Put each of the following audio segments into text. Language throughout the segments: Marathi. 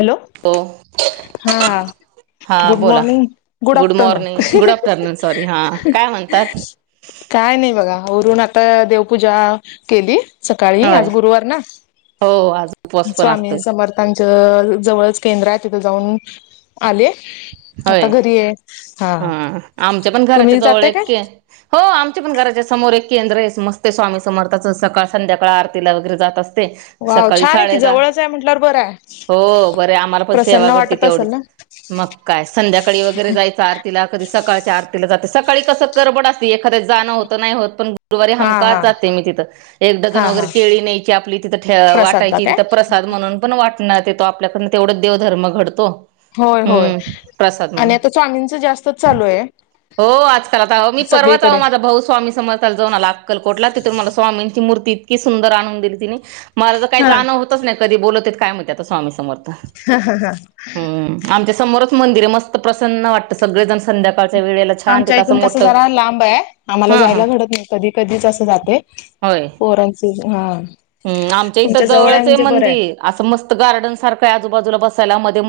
हॅलो हो हा हा गुड बोला morning good afternoon morning good afternoon sorry हा काय म्हणतात काय नाही बघा वरुण आता देवपूजा केली सकाळी होय आज गुरुवार ना हो आज उपवास पण स्वामी असतोय समर्थांच केंद्र तिथ जाऊन आले आता होय घरी आहे हा आमच्या पण घराच्या तुम्ही जाताय काय जवळके हो आमच्या पण घराच्या समोर केंद्र आहे मस्ते स्वामी समर्थाचं सकाळ संध्याकाळ आरतीला वगैरे जात अस वाव सकाळी छान आहे की साडेदा जवळच आहे म्हटल्यावर बरं आहे हो बरे आम्हाला पण प्रसन्न सेवा करते वाटत असेल तेवढीच ना मग काय संध्याकाळी वगैरे जायचं आरतीला कधी सकाळच्या आरतीला जाते सकाळी कसं करबड असते एक च जाणं होत नाही होत पण गुरुवारी हा हमकाच हा जाते मी तिथं एक डझन हा वगैरे हा केळी नयची आपली तिथं प्रसादला वाटायची काय तिथं प्रसाद म्हणून पण वाटणार येतो आपल्याकडनं तेवढं देवधर्म घडतो होय होय हम्म प्रसाद आणि म्हणून. आता स्वामींच जास्तच चालू आहे हो आजकाल आता मी परवाचो सगळीकडे माझा भाऊ स्वामी समजला जाऊनला अकलकोटला तिथून मला स्वामी मूर्ती इतकी सुंदर आणून दिली तिने मला ज काही हा जाणव होतच नाही कधी बोलत कायणत आता स्वामी समर्थ हम्म आमच्या समोरच मंदिरे मस्त प्रसन्न वाटत सगळेजण संध्याका आमच्या इथून कसं जरा लांब आहे आम्हाला हा हा जायला घडत नाही कधी कधीच असं जाते फोरन सीझ हा हम् आमच्या तुमच्या इथं जवळ आहे जवळचं म्हणजे बरं आहे मंदिर असं मस्त गार्डन सारखं आजूबाजूला बस म व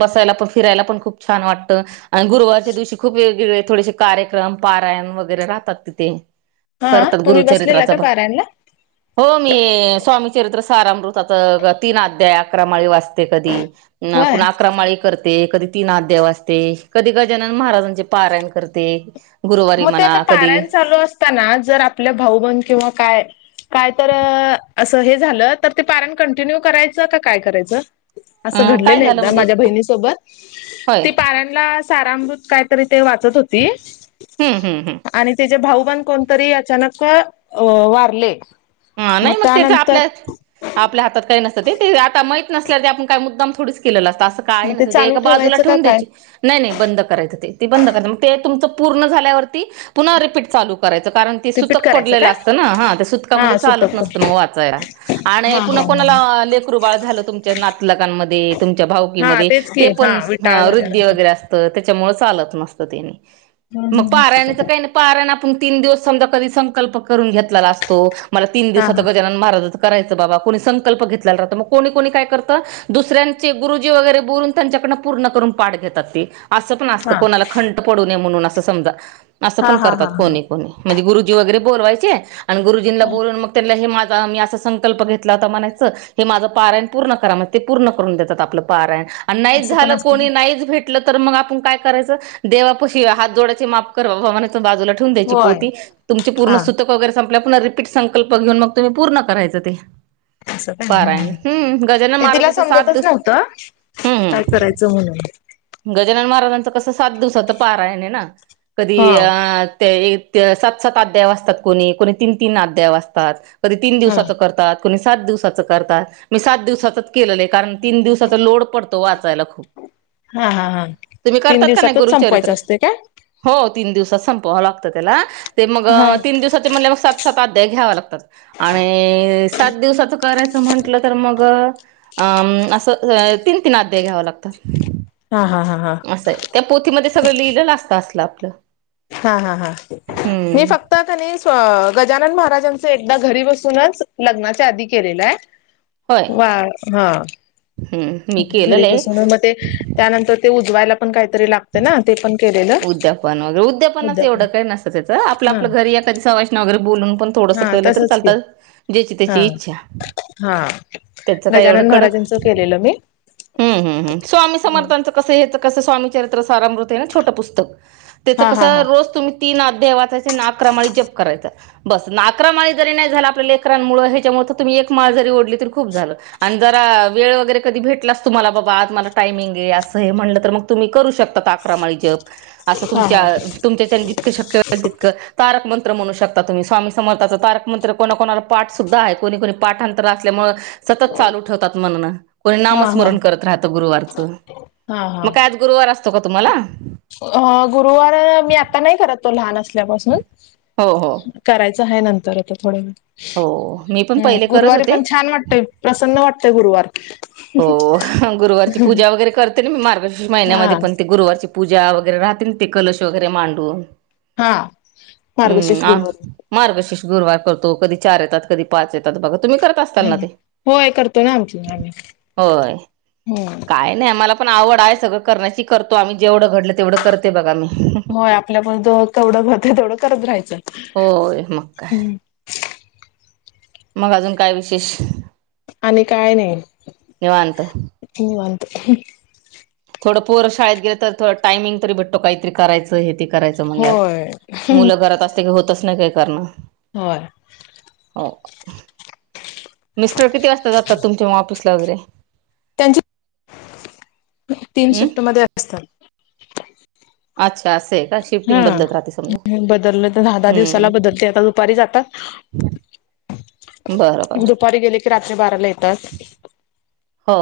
ब फिरायला पण खूप छान वात आणि गुरुवारच्या दिवशी खूप वेगवेगळे थोडेसे कार्यक्रम पारायण वगैरे पत ते हा करतात तुम्ही बसलेला गुरुचरित्राचा का पारायणला हो मी स्वामीचरित्र सारामृत तीन अध्याय अक्रमाळी वाचते कधी होय पु्हा अक्रमाळी करते कधी तीनाथ देव असते कधी गजानन महाराजांचे पारायण करते गुरुवारी मग ते आता म्हणा कधी पाारयन चालू असताना जर आपलं भाऊ बण किंवा काय काय तर असं हे झालं तर ते पारण कंटिन्यू करायचं का काय करायचं अ असं काय घडलेलं झालं एकदा म्हणजे माझ्या बहिणीसोबत होय ती पाऱ्यांला सारामृत काय तरी ते वाचत होती हम्म हम्म हम्म आणि त्या भाऊ ब कोणतरी अचानक वारले हा नाही मग त्याच आपल्या आपल्या हातात काही नसतं ते ते आता मा नसल्या तर आप का मुद्दाम थोडीच केलं असते ं काही मग नस ते चालू एका बाजूला ठेवायचं का ठेवून काय? द्यायची नाही नाही बंद करायचं ते बंद करायच मग ते तुमचं झाल्या्हापी करायणतक रिपीट पड करायचं काय? असत हा चालत सुतक नसत मग वाचाय आणि हा हा पु्हा हा कोणाला लेकरू बाळ झालं तुमच्या नाटलकांमध्ये तुमच्या हा भाऊकीमध्ये तेच की ते हा पण विटाळ वृद्धी झाल्यानंतर वगैरे असत त्याच्यामुळे चालत नसतं तेनी हम्म मग हम्म हम्म पाराने तर काही नाही पार्यां ना ण तीन दिवस समजा कधी संकल्प करून घेतला असतो मला तीन हा दिवस गजानन महाराज करायच बा कोणी संकल्प घेतला राहत मग कोणी कोणी काय करतं दुसऱ्यांचे गुरुजी वगैरे बोलून त्यांच्या पूर्ण करून पाठ घेतात ते असं पण हा असतं कोणाला खंट पडू नये म्हणून असं समजा असं हा हा पण हा करतात हा हा कोणी कोणी म्हणजे गुरुजी वगैरे बोलवायचे आणिुरुजींना हो बोलून म त्या हे मी असा संकल्प घेतला होता म्हणायचं हे माझं पारायण पूर्ण करा म्ह ते पूर्ण करून देतात आपलं पारायण आणि नाहीच असं पण झालं असतं ते कोणी नाहीच भेट मग आपण काय करायच देवाप हात जोडाची माप े त होय हा संकल्पेऊन मग तुम्ही पूर्ण करायचं ते अस पारायण हम्म गजानन ते तिला महाराजाचं सात समजतच दिवस नव्हतं हम्म काय हम्म करायचं म्हण ह गजानन महाराजांचं कसं सात दिवसाच पारा आहे नाही ना कधी हा अ ते ते सात सात अध्याय असतात कोणी कोणी तीन तीन अध्याय असतात कधी तीन हा दिवसाचं करतात णी सात दिवसाच करतात मी सात दिवसाच केलेलं आहे कारण तीन दिवसाचा लोड पडतो वा हा हा हा तुम्ही कर तीन का नाही दिवसातच संपवायचं गुुचित्र असते काय? व ला हा त्यावातात घ्या लागतात आणि सात दिवसाच करायच म्हटलं तर मग असं तीन तीन अध्याय घ्याव लागतात हा हा हा हा असंय त्या पोथीमध्ये सगळं लिहिलं असत असलं आपलं हा हा हा मी हम्म फक्त त्यांनी गजानन महाराज घरी बसूनच लग्ना आधी केलेलं आहे होय वा हा हम्म मी घरी केलेलं आहे बसून मग ते त्यानंतर ते वायला पण काहीतरी लागते ना ते पण केलेलं उद्यापन वगैरे उद्यापनाच उद्यापन एवढं काही नसत त्याचं आपलं हा आपलं घरी या कधी सवाशणी वगैरे बोलून पण थोडस हा कलं तर तसच की चालत ज्याची हा त्याची इच्छा हा त्याच काय एवढं गजानन कडक महाराजांचं केलेलं मी हम्म हम्म हम् स्वामी समर्थांचं कसंच कस स्वामी चरित्रसारमृते छोट पुस्तक त्याच हा कस हा हा रोज तुम्ही तीन अध्याय वाचायचे ना अक्रमाळी जप करायचा बस ना अकरा माळी जरी नाही झाला आपल्याला एकराांमुळे ह्याच्यामुळे तर तुमही एक माळ जरी ओढली तरी जरा वेळ वगैरे कधी भेला तुम्हा आज मला टायमिंग आहे अस म्हणट मग त तुम्ही करू शकता आकरा माळी जप असं हा हा तुमच्या जितकं शक्यल तितकं तारकमंत्र मंत्र म्हणू शकता तुम्ही स्वामी समर्थाचा तारकमंत्र कोणाकोणाला पाठ सुद्धा आहे कोणी कोणी पाठांतर असल्यामुळे सतत चालू ठेवतात म्हणणं कोणी हा हा नामस्मरण करत राहतं गुरुवारचं मग काय आज गुरुवार अस अ गुरुवार मी आता नाही करत तो लहान असल्यापासून हो हो करायचं आहे नंतर आता थोड वेळाने हो मी पण हम्म पहिले करत गुरुवारी होते. पण छान वाटतय प्रसन्न वाटतय गुरुवार हो गुरुवारची पूजा वगैरे करते ना मी मार्गशीर्ष हा महिन्यामध्ये पण ते गुरुवार पूजा वगैरे राहते ते कलश वगैरे मांडून हा मार्गशीर्ष हम् आ गुरुवारी मार्गशिष गुरवार करतो कधी चार येतात कधी पाच येतात बघ होय करतो ना आमची आम्ही होय हम्म काय नाही आम्हाला पण आवड आहे सगळं करण्याची करतो आम्ही जेवढं घडलं तेवढं करते बघा मी... होय आपल्यामुळे जेवढ होतय तेवढं करत राहायचं. होय मग काय? हम्म मग अजून काय विशेष आणि काय नाही निवांत. निवांत.. थोडं पोर शाळेत गेलं तर थोडं टायमिंग तरी भेटतो काहीतरी करायं हे ते... करायच म्हणल्यावर होय मुलं घरात असते की होतच नाही काय करण... होय. हो.. मिस्टर किती वाजता जातात तुमच्या म ऑफिसला वगैरे... त्यांची तीन हम्म शिफ्टमध्ये असतात. अच्छा असं आहे. का हा शिफ्टिंग बदलत राहते समजा बदललं तर दहा दहा दिवसाला हम्म बदलते आता दुपारी जातात. बरं बर दुपारी गेले की रात्री बाराला येतात. हो...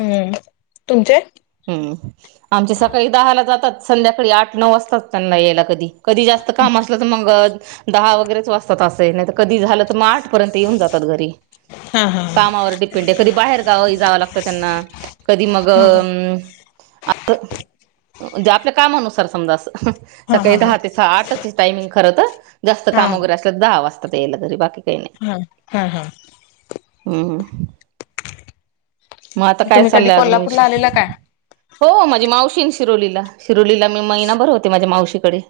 हम्म. तुमचे... हम्म आमच्या सकाळी दहाला जातात संध्याकाळी आठ नऊ वाजताात त्यांना यायला कधी.. कधी जास्त काम असलं तर मग दहा वगैरेच वाजतात असं नाही तर कधी झालं तर मग आठ.. पर्यंत येऊन जातात घरी हा हा कामावर डिपेंड आहे कधी बाहेर गाव जावं लागतं त्यांना कधी मग... हा आ म्हणजे आपल्या कामानुसार समजा अस. हा सकाळी हा हा. दहा ते सहा आठची टाइमिंग खरं तर जास्त हा काम वगैरे असलं दहा वाजता. आत्ता यायला घरी बाकी... काही नाही हा हा हा... हम्म मग आता काय तुम्ही कधी चाललंय अजून कोल्हापूरला विषय.. आलेला काय? हो माझी मावशी शिरोलीला शिरोलीला मी महिनाभर होते माझ्या मावशीकडे..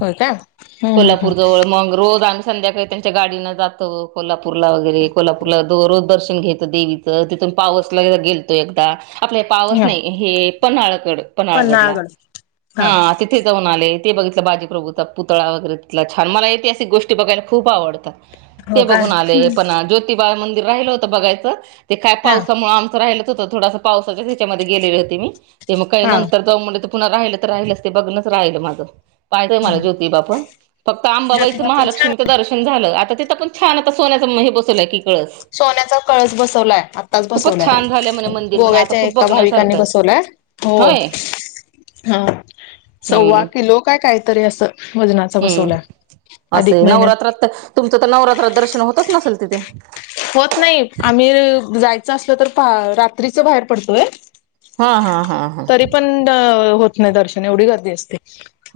होय काय हम्म हम्म कोल्हापूर जवळ मग रोज.. संध्याकाळी त्यांच्या गाडीन जातं कोल्हापूरला वगैरे कोल्हापूरला दररोज दर्शन घेतो देवीचं तिथ... पावसला गेलतो एकदा आपल्या... हम्म. पावस हा. नाही हे पन्हाळागड पन्हाळागडला पन्हाळगड हा तिथे जाऊन आले. ते बघितलं बाजीप्रभू चा पुतळा वगैरे तिथ छान मला ऐतिहासिक गोष्टी बघायला खूप आवडतात. ते हो काय बघून आले पण ज्योतिबा मंदिर राहिलं होतं बघायचं. ते काय हा पावसामुळे आमचं राहिलं. हो थोडा पावसा त्याच्या गेले होते मी ते मग का हा नंतर जाऊ म्हंटल तर.... पुन्हा राहिल तर राहिलच ते बघूनच राहिल माझं... पाहचय मला हम्म. ज्योतिबा पण फक्त आंबाबाईचं ज्योतिबा पण छान महालक्ष्मीचं दर्शन झालं आता... पण छान आता सोन्या मही बसवलं की... कळस सोन्याचा कळस बसवलाय आत्ताच खूपच बसवलाय छान झालंय म्हणे मंदिर म्हणे आता गोव्याच्या.... खूप का भाविकांनी बघण्यासारखं आहे. बसवलाय हो होय ह सव्वा हम्म किलो काय.. काहीतरी असं. वजनाचा बसवलाय हम्म अधिक असं महिन्यात नवरात्रात तर तुमचं तर नवरात्रात दर्शन होतच नसेल तिथे... होत रात बाहेर पडतोय हा हा हा हा तरी पण... होत नाही दर्शन एवढी गर्दी असते.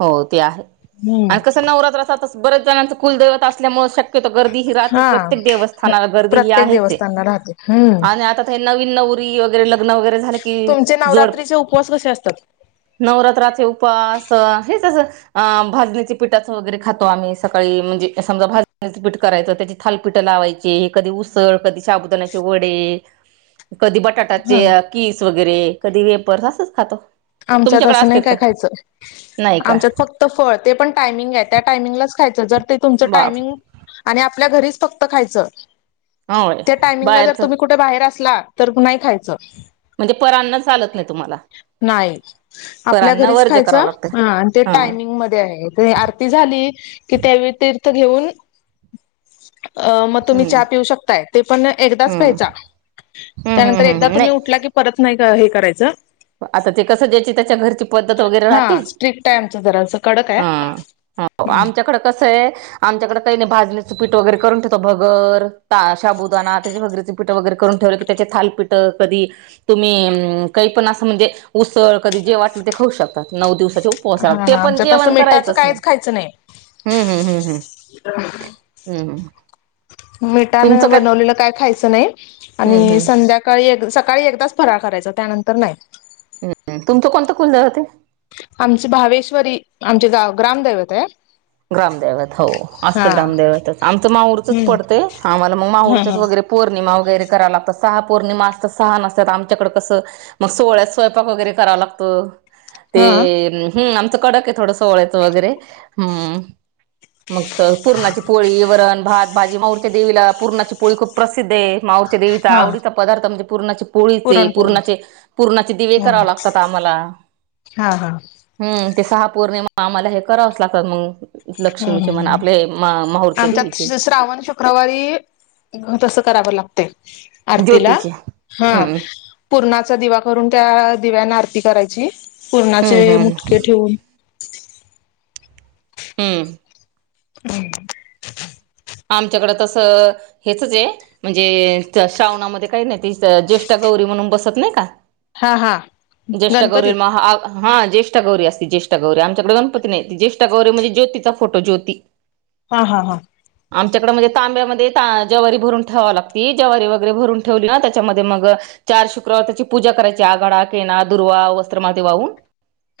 हो ते आहे हम्म आणि कस नवरात्र असात बर्याच जणांच कुलदैवता असल्यामुळे शक्य [inaudible] गर्दी ह हा प्रत्येक देवस्थानाला गर्दी ह प्रत्येक आहे देवस्थानला राहते हम्म आणि आता तर ह्यांना नवरी वगैरे लग्न वगैरे झालं की तुमचे जोड... नवरात्रीचे उपवास कसे असतात नवरात्राचे उपास हेच असं अ भाजणीचे पिठाच वगैरे खातो आम्ही सकाळी म्हणजे... समजा भाजणीचे पीठ... करायच त्याची थालपीठ लावायची. कधी उसळ, कधी शाबुदानाचे वडे... कधी हा बटाट्याचे कीस वगैरे कधी वेपर्स असंच खातो. आमच्यात तुमच्याकडे असं नाही असतेत काय का खायचं, नाही का आमच्यात फक्त फळ ते पण टायमिंग आहे त्या टायमिंगलाच खायच जर ते तुमच बाप टायमिंग आणि आपल्या घरीच फक्त खायचं होय त्या टायमिंगला जर बाहेरच तुम्ही कुठे बाहेर असला, तर नाही खायचं म्हणजे पर अन्न चालत- मला नाही आपल्या घरीच खायचं लागतं आणि ते हा टायमिंग मध्ये आहे आरती झाली - कि त्यावेळी तीर्थ घेऊन - अ मग तुम्ही हम्म चहा पिऊ शकताय ते पण एकदाच हम्म प्यायचा हम्म त्यानंतर हम्म एकदा हम्म तुम्ही नाही उठला की परत नाही हे करायचं आता ते कसं द्यायची त्याच्या घरची पद्धत वगैरे हा राहती. स्ट्रिक्ट आहे आमचं जरासं कडक आहे हम् हो आमच्याकडं कसं आहे आमच्याकडं - काही नइ भाजनिचं पीठ वगैरे करून ठेवो भगर त शाबुदाणा त्याचे भगरीच पीठ वगैरे करून ठेवलं की त्याचे थालपीठं कधी तुम्ही म काही पण असं - म्हणजे उसळ कधी जे वाटले ते खाऊ शकतात नऊ दिवस - उपवासाला हा ते पण आमच्यात असं जेवण मिठाचं करायचच नाही. काहीच खायचं नाही हम्म हम्म हम्म हम्म हम्म हम् मिठान बनवलेलं काय खायचं नाही हम्म आणि हम्म संध्याकाळी सकाळी एकदाच - फराळ करायचा त्यानंतर नाही. हम तुमचं कोणतं कुलदैवत हाय? आमच भावेश्वरी आमचे गाव ग्रामदैवत हाय. ग्रामदैवत हो असतं ग्रामदैवतच आमचं माहूरचच हम्म पडते आम्हाला मग हा माहूरच्या हा वगैरे पौर्णिमा- वगैरे कराव लागतं सहा पौर्णिमा असत सहा नसतात आमच्याकड कसं मग सोहळ्यात स्वयपाक वगरे करावं लागतो ते हा हम् आमचं कडक आहे थोडं सोळ्यायचं वगैरे हम्म मग पूर्णाची पोळी वरण भात भाजी माऊरच्या देवीला पूर्णाची पोळी खूप प्रसिद्ध आहे माऊरच्या देवीचा हा आवडीचा पदार्थ म्हणजे पूर्णाची पोळीचे पुरणपोळी पूर्णाचे पूर्णाचे दिवे हा करावे लागतात आम्हाला हा हा हम्म ते सहा पौर्णिमा आम्हाला हे करावच लागतात मग लक्ष्मीचे मण हम्म आपले माहूरच्या आमच्यात देवीचे श्रावण शुक्रवारी तसं करावं लागतयं. आरतीला ज्योतीचे हा हम्म पूर्णा दिवा करून त्या दिव्याना आरती करायची हम्म पूरणाचे हम्म मुटके ठेवून. हम्म. हम. आमच्याकडे तसं हेचच आहे म्हणजे श्रावणामध्ये काही नाही ज्येष्ठ गौ गौरी म्हणून बसत नाही का हा हा ज्येष्ठा गौरी गणपतीत हा ज्येष्ठा गौरी अस जेष्ठा गौरी आमच्याकडे गणपती नाही ज्येष्ठा गौरी म्हणजे ज्योतीचा फोटो ज्योती हा हा हा आमच्याकडें म्हणजे तांब्यामध्ये जवारी भरून ठेवावी लागते जवारी वगैरे भरून ठेवली ना त्याच्यामध्ये मग चार शुक्रवार त्याची पूजा करायची आघाडा केना दुर्वा वस्त्र माळ वाहून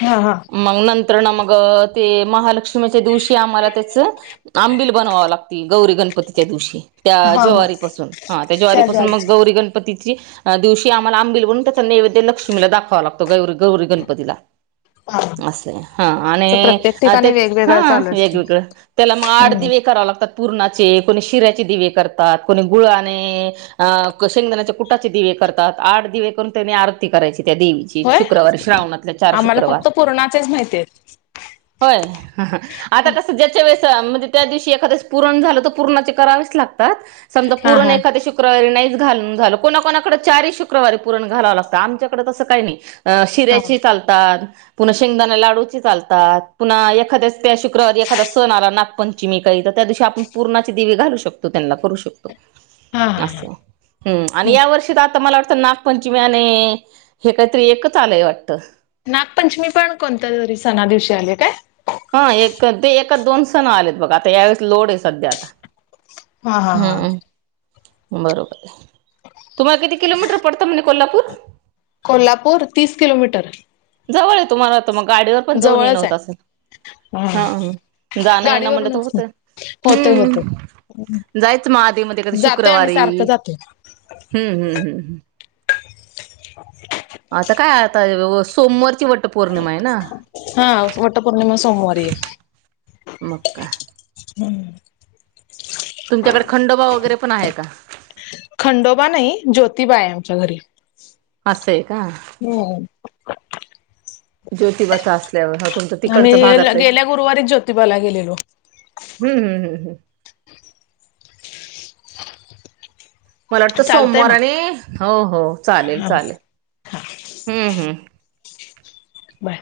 हा हा मग नंतर ना मग ते महालक्ष्मी च्या दिवशी आम्हाला त्याच आंबिल बनवाव लागत गौरी गणपतीच्या दिवशी त्या हा हा ज्वारीपासून हा त्या ज्वारीपासून मग गौरी गणपती दिवशी आम्हालांबिल बणून त्याचा नैवेद्य लक्ष्मीला दाखवा लागतो गौरी गौरी गणपतीला हा. आस आहे च आणि प्रत्येक ते ठिकाणी हा वेगवेगळं चालू असतं. वेगवेगळं त्याला मग आठ हम्म दिवे कराव लागतात. पूरणाचे कोणी शिऱ्याचे दिवे करतात कोणी गुळाने अ शेंगदाण्याच्या कुटाचे दिवे करतात आठ दिवे करून त्यांनी आरती करायची त्या देवीची होय शुक्रवार श्रावणातल्या चार आम्हाला शुक्रवार फक्त पूर्णाचेच माहिती आहेत. होय आता कस ज्याच्या वेळे च म्हणजे त्या दिवशी एखादच पूरण झालं तर पूर्णाचे करावेच लागतते समजा हा पूर्ण हा. एखाद्या शुक्रवारी नाही घालून झालं कोणा कोणाकड चार शुक्रवारी पुरण घलावं लागतं. आमच्याकडे तसं काही नाही अ हा शिऱ्याची चालतात पुन्हा शेंगदाणा लाडूची चालतात. पुन्हा एखाद्याच त्या शुक्रवारी एखादा सण आला नागपंचमी काही तर त्या दिवशी आपण पुरणाचे दिवे घालू शकतो त्यांना करू शकतो हा अस हा हम् ह आणि या वर्षीतर आता मला वाट आता नागपंचमीने हे काहीतरी एकच आलय वाट नागपंचमी पण कोणत तरी सणा दिवशी आले काय हा एक ते दोन सण आलेत बघा आता, यावेेळेस लोड आहे सध्या आता. हा हा हा हम्म बरोबर आहे. तुम्हाला किती किलोमीटर पडतं म्हणे कोल्हापूर कोल्हापूर तीस किलोमीटर जवळ ये तुम्हाला आ तर मग गाडीवर पण जाऊन येणं होत असेल हम्म हा जाणं येणं म्हणट तर होत. होतय हम्म जायच म आधी मधी कधी जातोय आम्ही शुक्रवारी सारखं जातोय. हम्म हम्म हम्म हम्म [inaudible] आता काय आता सोमवारची वट पौर्णिमा आहे ना हा वटपौर्णिमा सोमवारी आहे मग काय हम् तुमच्याकड खंडोबा वगैरे पण आहे का खंडोबा नाही ज्योतिबा आहे आमच्या घरी. असं आहे का? हम् ज्योतिबाचा असल्यावर [unintelligible] तुमच आम्ही तिकडच भागातल आहे. गेल्या गुरुवारीच ज्योतिबाला गेलेलो हम्म हम्म हम्म हम्म मला वाटतं चालतय सोमवार मग आणि, हो हो चालेल हा चालेल. हा हम्म हम्म बाय